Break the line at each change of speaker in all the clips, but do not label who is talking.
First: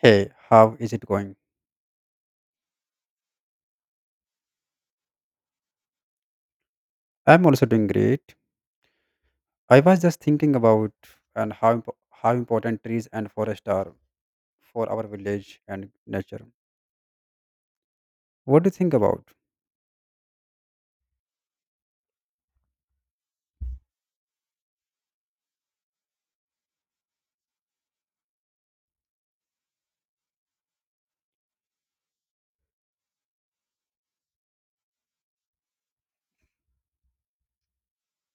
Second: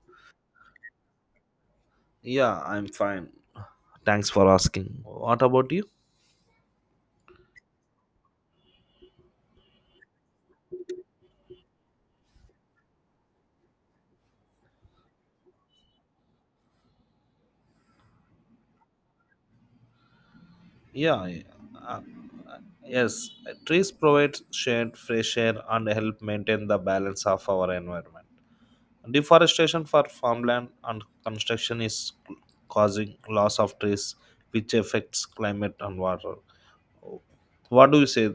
Hey, how is it going?
Yeah, I'm fine. Thanks for asking. What about you?
I'm also doing great. I was just thinking about and how how important trees and forest are for our village and nature. What do you think about?
Yeah, yeah. Uh, uh, yes, trees provide shade, fresh air, and help maintain the balance of our environment. Deforestation for farmland and construction is causing loss of trees, which affects climate and water. What do you say?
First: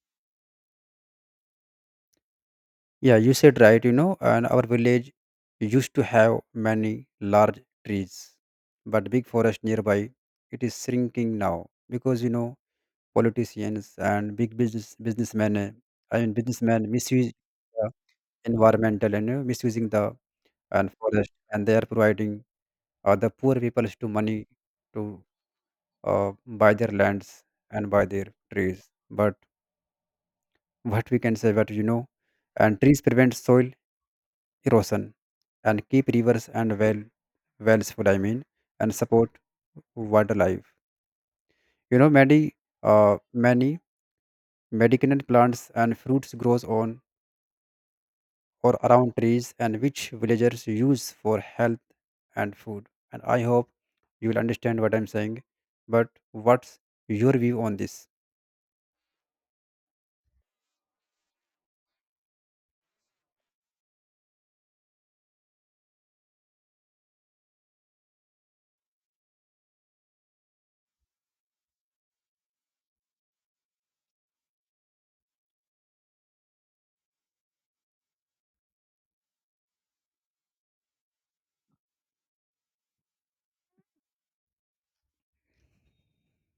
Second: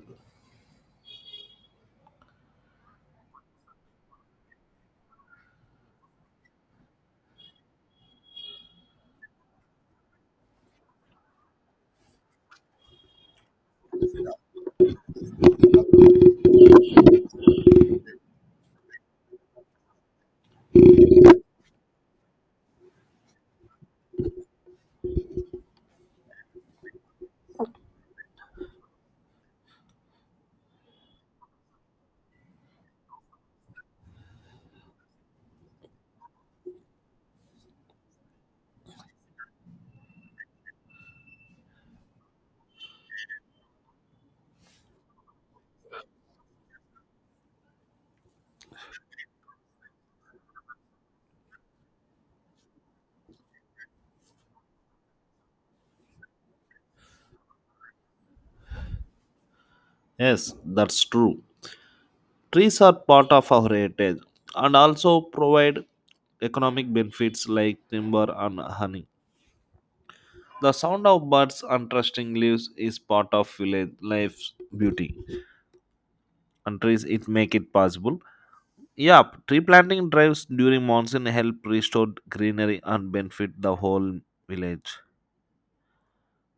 Yeah, you said right, and our village used to have many large trees, but big forest nearby, it is shrinking now because politicians and big businessmen, I mean businessmen misuse the environmental and misusing the and forest, and they are providing the poor people to money to buy their lands and buy their trees. But what we can say that and trees prevent soil erosion and keep rivers and wells full. I mean, and support wildlife. You know, many many medicinal plants and fruits grows on or around trees, and which villagers use for health and food. And I hope you will understand what I'm saying. But what's your view on this?
Yes, that's true. Trees are part of our heritage and also provide economic benefits like timber and honey. The sound of birds and rustling leaves is part of village life's beauty. And trees it make it possible. Yeah, tree planting drives during monsoon help restore greenery and benefit the whole village.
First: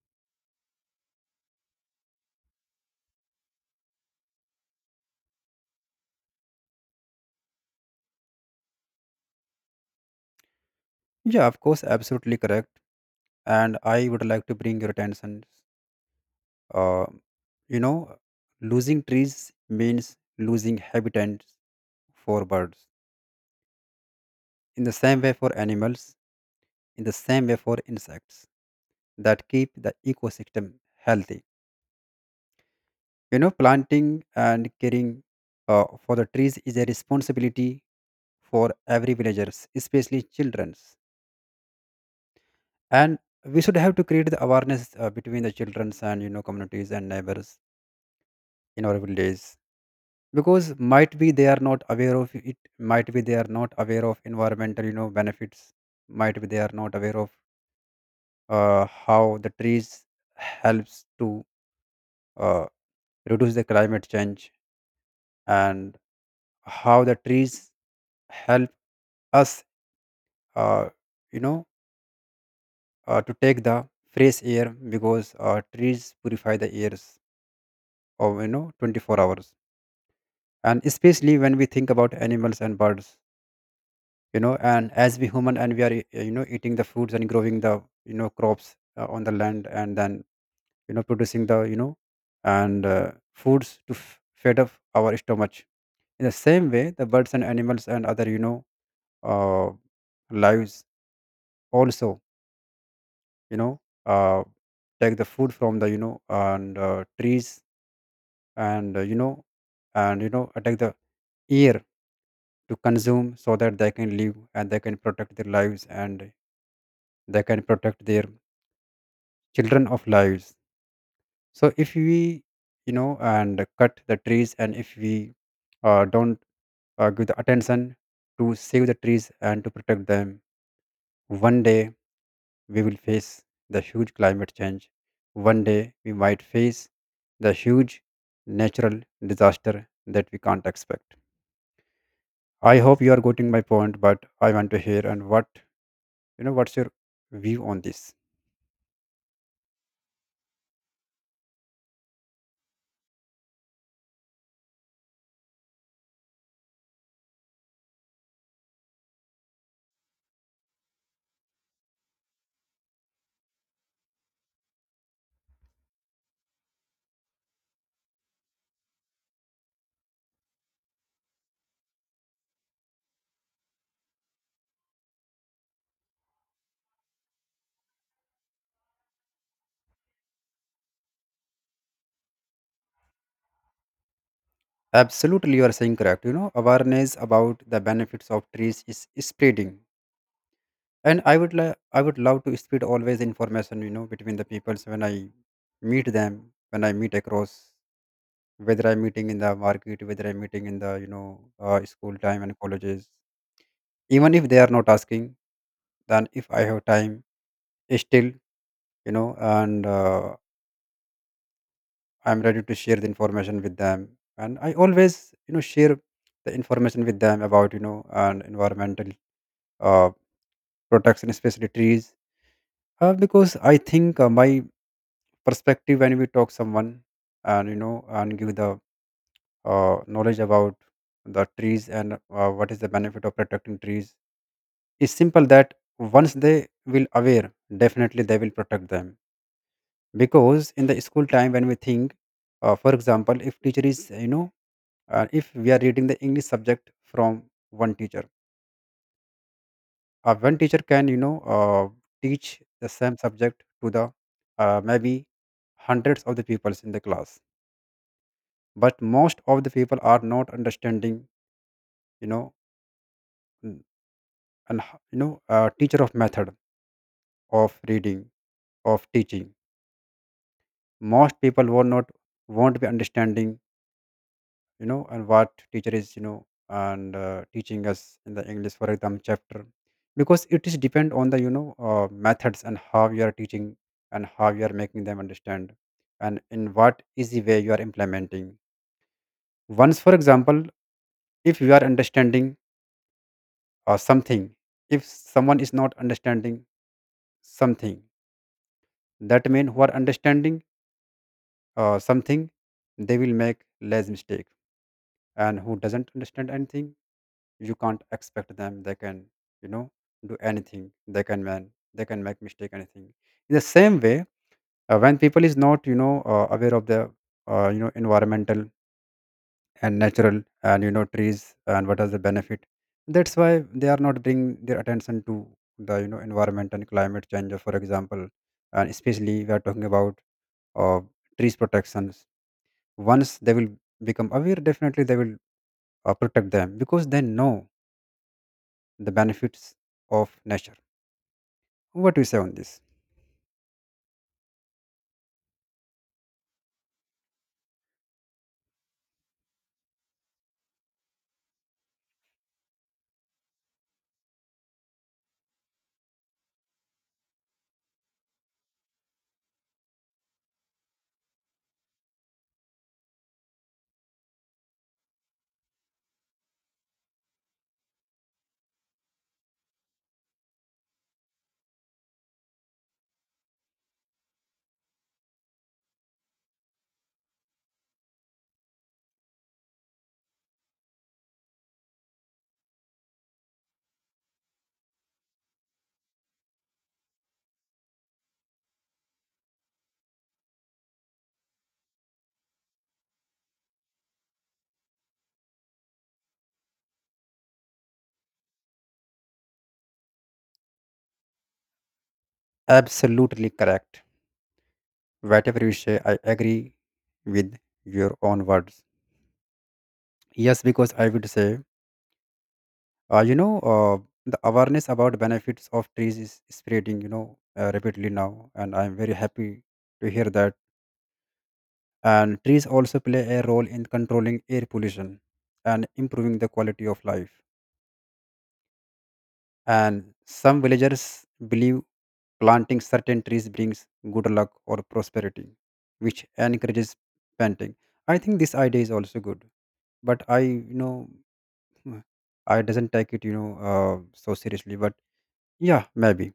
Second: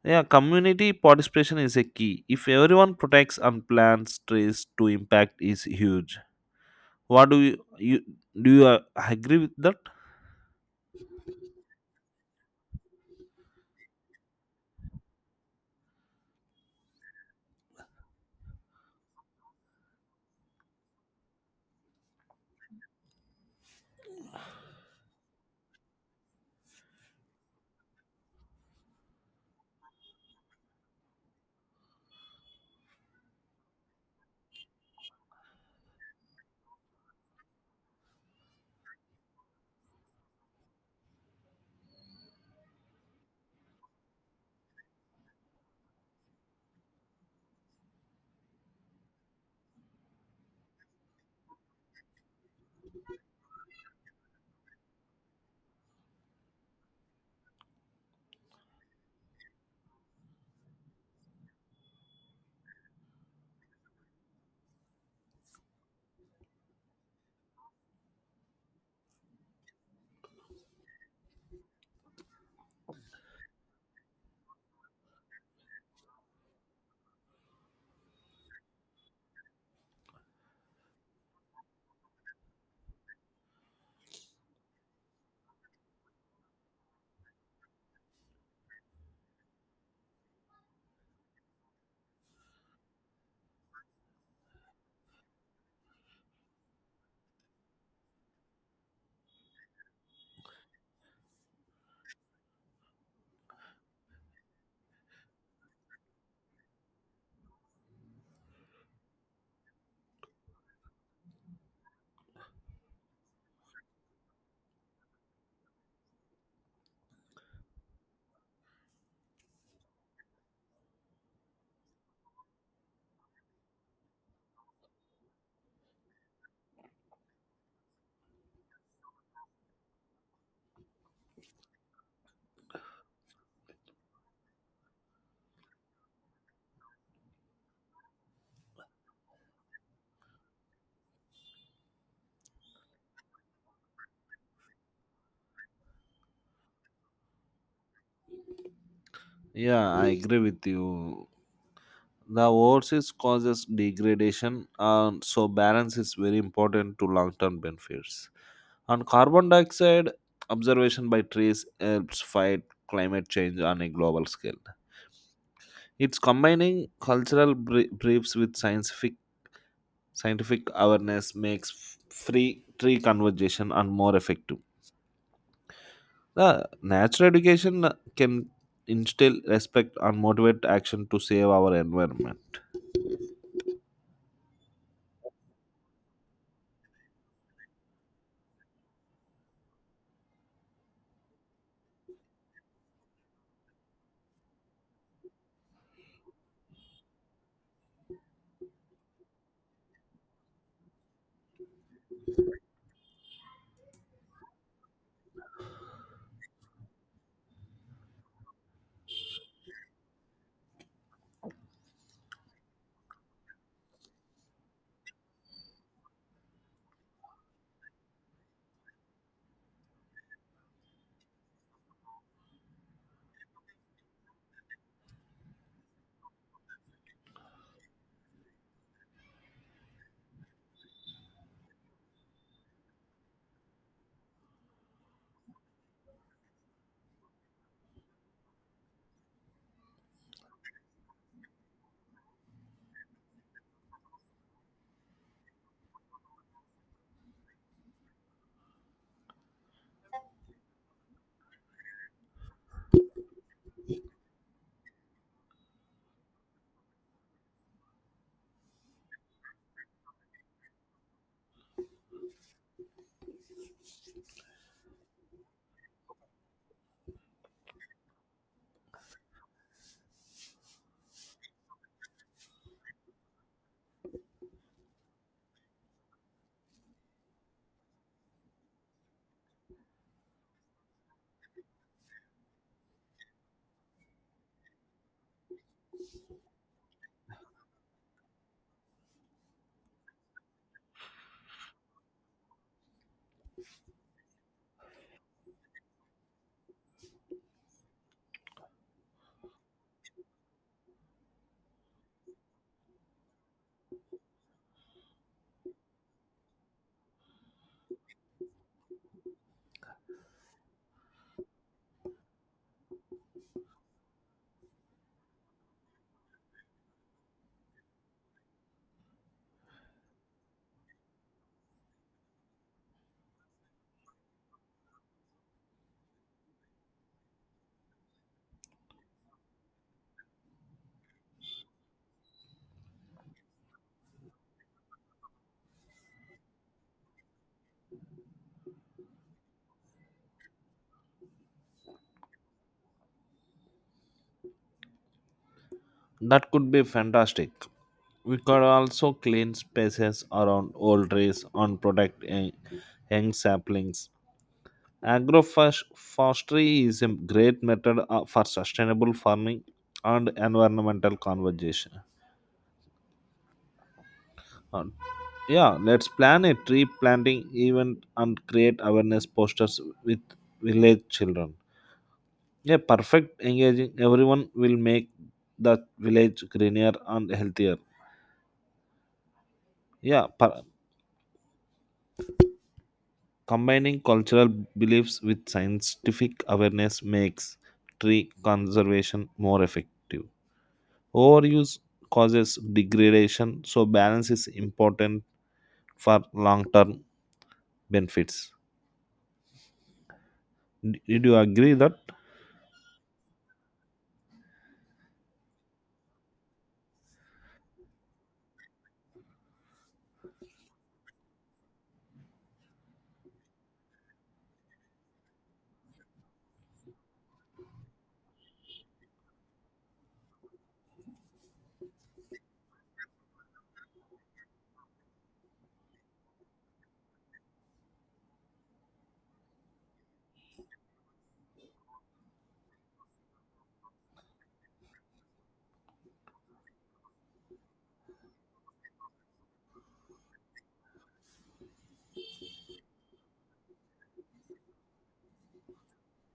Yeah, community participation is a key. If everyone protects and plants trees, to impact is huge. What do you do? You agree with that?
Yeah, of course, absolutely correct. And I would like to bring your attention. Uh, you know, losing trees means losing habitats for birds. In the same way for animals, in the same way for insects that keep the ecosystem healthy. Planting and caring for the trees is a responsibility for every villagers, especially childrens. And we should have to create the awareness between the childrens and communities and neighbors in our villages, because might be they are not aware of it, might be they are not aware of environmental benefits, might be they are not aware of how the trees helps to uh, reduce the climate change, and how the trees help us uh, you know to take the fresh air, because trees purify the airs of 24 hours. And especially when we think about animals and birds, and as we human, and we are eating the fruits and growing the crops on the land, and then producing the you know and foods to feed up our stomach. In the same way, the birds and animals and other uh, lives also you know uh, take the food from the you know and trees, and and take the air to consume so that they can live, and they can protect their lives, and they can protect their children of lives. So if we you know and cut the trees, and if we don't give the attention to save the trees and to protect them, one day we will face the huge climate change. One day we might face the huge natural disaster that we can't expect. I hope you are getting my point, but I want to hear, and what's your view on this.
Yeah, I agree with you. The overseas causes degradation, and so balance is very important to long-term benefits. And carbon dioxide observation by trees helps fight climate change on a global scale. It's combining cultural briefs with scientific awareness makes free tree conversation and more effective. The natural education can instill respect and motivate action to save our environment.
Absolutely, you are saying correct. You know, awareness about the benefits of trees is spreading, and I would I would love to spread always information. You know, between the peoples when I meet them, when I meet across, whether I'm meeting in the market, whether I'm meeting in the school time and colleges, even if they are not asking, then if I have time, still you know, and I'm ready to share the information with them, and I always share the information with them about you know and environmental uh, protection, especially trees. Because I think my perspective, when we talk someone and and give the knowledge about the trees and what is the benefit of protecting trees, is simple that once they will aware, definitely they will protect them. Because in the school time when we think, for example, if teacher is if we are reading the English subject from one teacher. One teacher can, teach the same subject to the maybe hundreds of the people in the class, but most of the people are not understanding, you know, n- and h- you know, teacher of method of reading of teaching. Most people will not, won't be understanding and what teacher is you know and teaching us in the English, for example, chapter, because it is depend on the methods, and how you are teaching, and how you are making them understand, and in what easy way you are implementing. Once, for example, if you are understanding something, if someone is not understanding something, that means who are understanding something, they will make less mistake, and who doesn't understand anything, you can't expect them, they can you know do anything, they can man, they can make mistake anything. In the same way, when people is not aware of the environmental and natural and trees and what is the benefit, that's why they are not bringing their attention to the environment and climate change, for example. And especially we are talking about uh, trees protections, once they will become aware, definitely they will protect them, because they know the benefits of nature. What do you say on this?
That could be fantastic. We could also clean spaces around old trees and protect young saplings. Agroforestry is a great method for sustainable farming and environmental conservation. And yeah, let's plan a tree planting event and create awareness posters with village children. Yeah, perfect engaging. Everyone will make the village greener and healthier. Yeah, per- Combining cultural beliefs with scientific awareness makes tree conservation more effective. Overuse causes degradation, so balance is important for long term benefits. Did you agree that?
Absolutely correct. Whatever you say, I agree with your own words. Yes, because I would say, uh, you know, uh, the awareness about benefits of trees is spreading, rapidly now, and I'm very happy to hear that. And trees also play a role in controlling air pollution and improving the quality of life. And some villagers believe planting certain trees brings good luck or prosperity, which encourages planting. I think this idea is also good, but I, I doesn't take it, so seriously. But yeah, maybe.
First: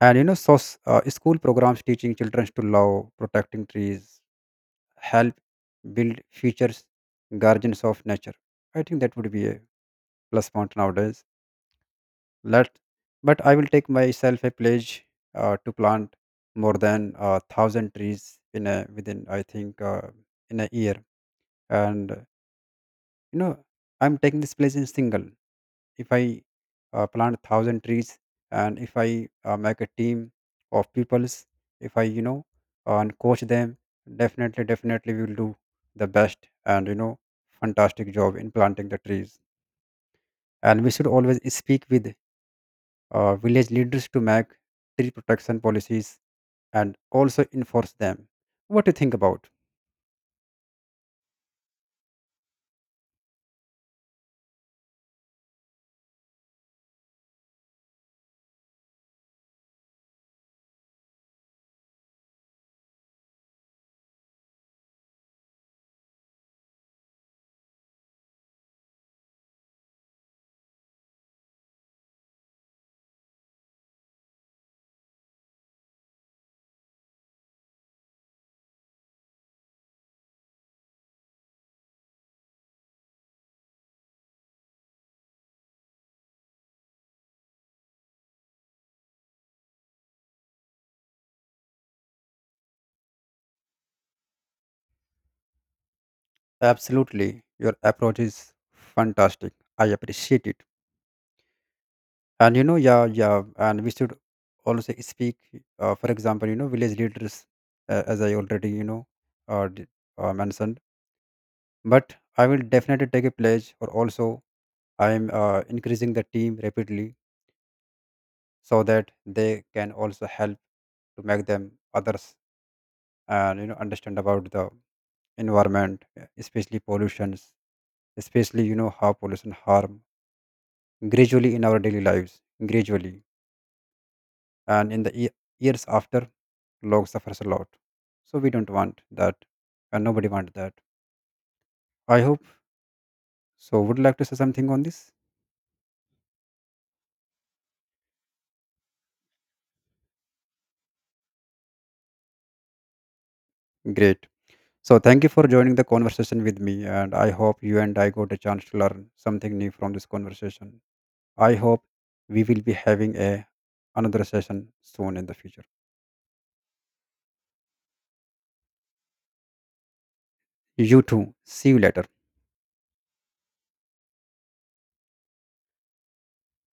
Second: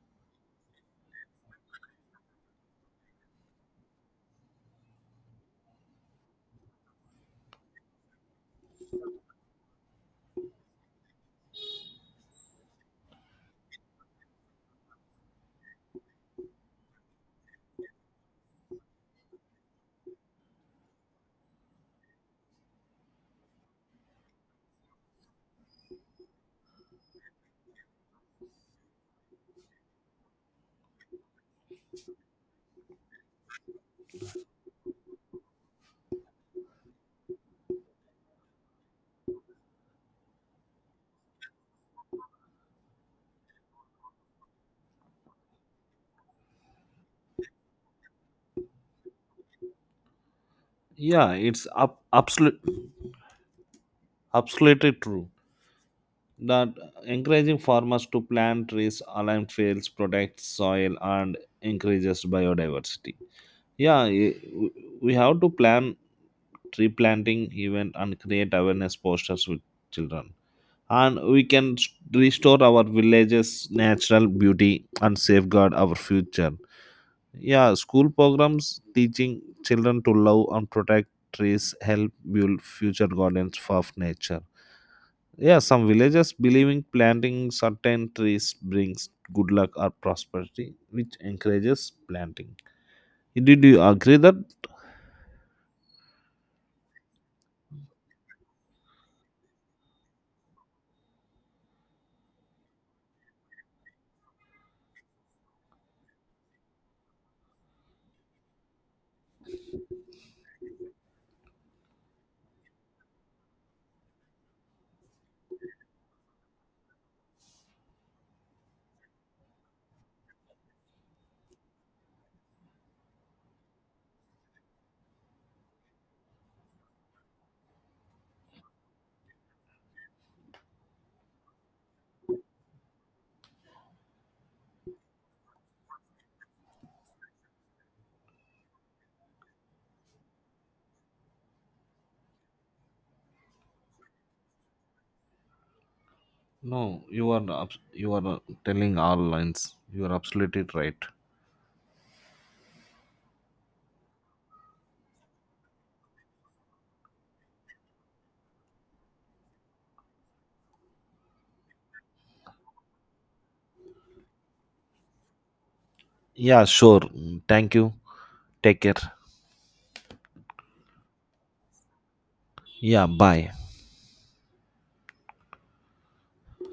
And school programs teaching children to love protecting trees help build futures guardians of nature. I think that would be a plus point nowadays. Let But I will take myself a pledge to plant more than a thousand trees in a, within, I think in a year. And you know I'm taking this pledge in single. If I plant a thousand trees, and if I make a team of peoples, if I and coach them, definitely we will do the best, and fantastic job in planting the trees. And we should always speak with village leaders to make tree protection policies, and also enforce them. What do you think about?
Yeah, absolutely true that encouraging farmers to plant trees, align fields, protect soil, and increases biodiversity. Yeah, i- we have to plan tree planting event and create awareness posters with children, and we can restore our villages natural beauty and safeguard our future. Yeah, school programs teaching children to love and protect trees help build future gardens of nature. Yeah, some villages believing planting certain trees brings good luck or prosperity, which encourages planting. Did you agree that?
Absolutely, your approach is fantastic. I appreciate it. And yeah, yeah, and we should also speak. For example, village leaders, as I already uh, d- mentioned. But I will definitely take a pledge, or also I am increasing the team rapidly, so that they can also help to make them others and understand about the environment, especially pollutions, especially how pollution harm gradually in our daily lives, gradually, and in the years after, log suffers a lot. So we don't want that, and nobody want that. I hope so. Would like to say something on this?
No, you are you are telling all lines. You are absolutely right.
Great. So thank you for joining the conversation with me, and I hope you and I got a chance to learn something new from this conversation. I hope we will be having a another session soon in the future.
Yeah, sure. Thank you. Take care.
You too. See you later.
Yeah, bye.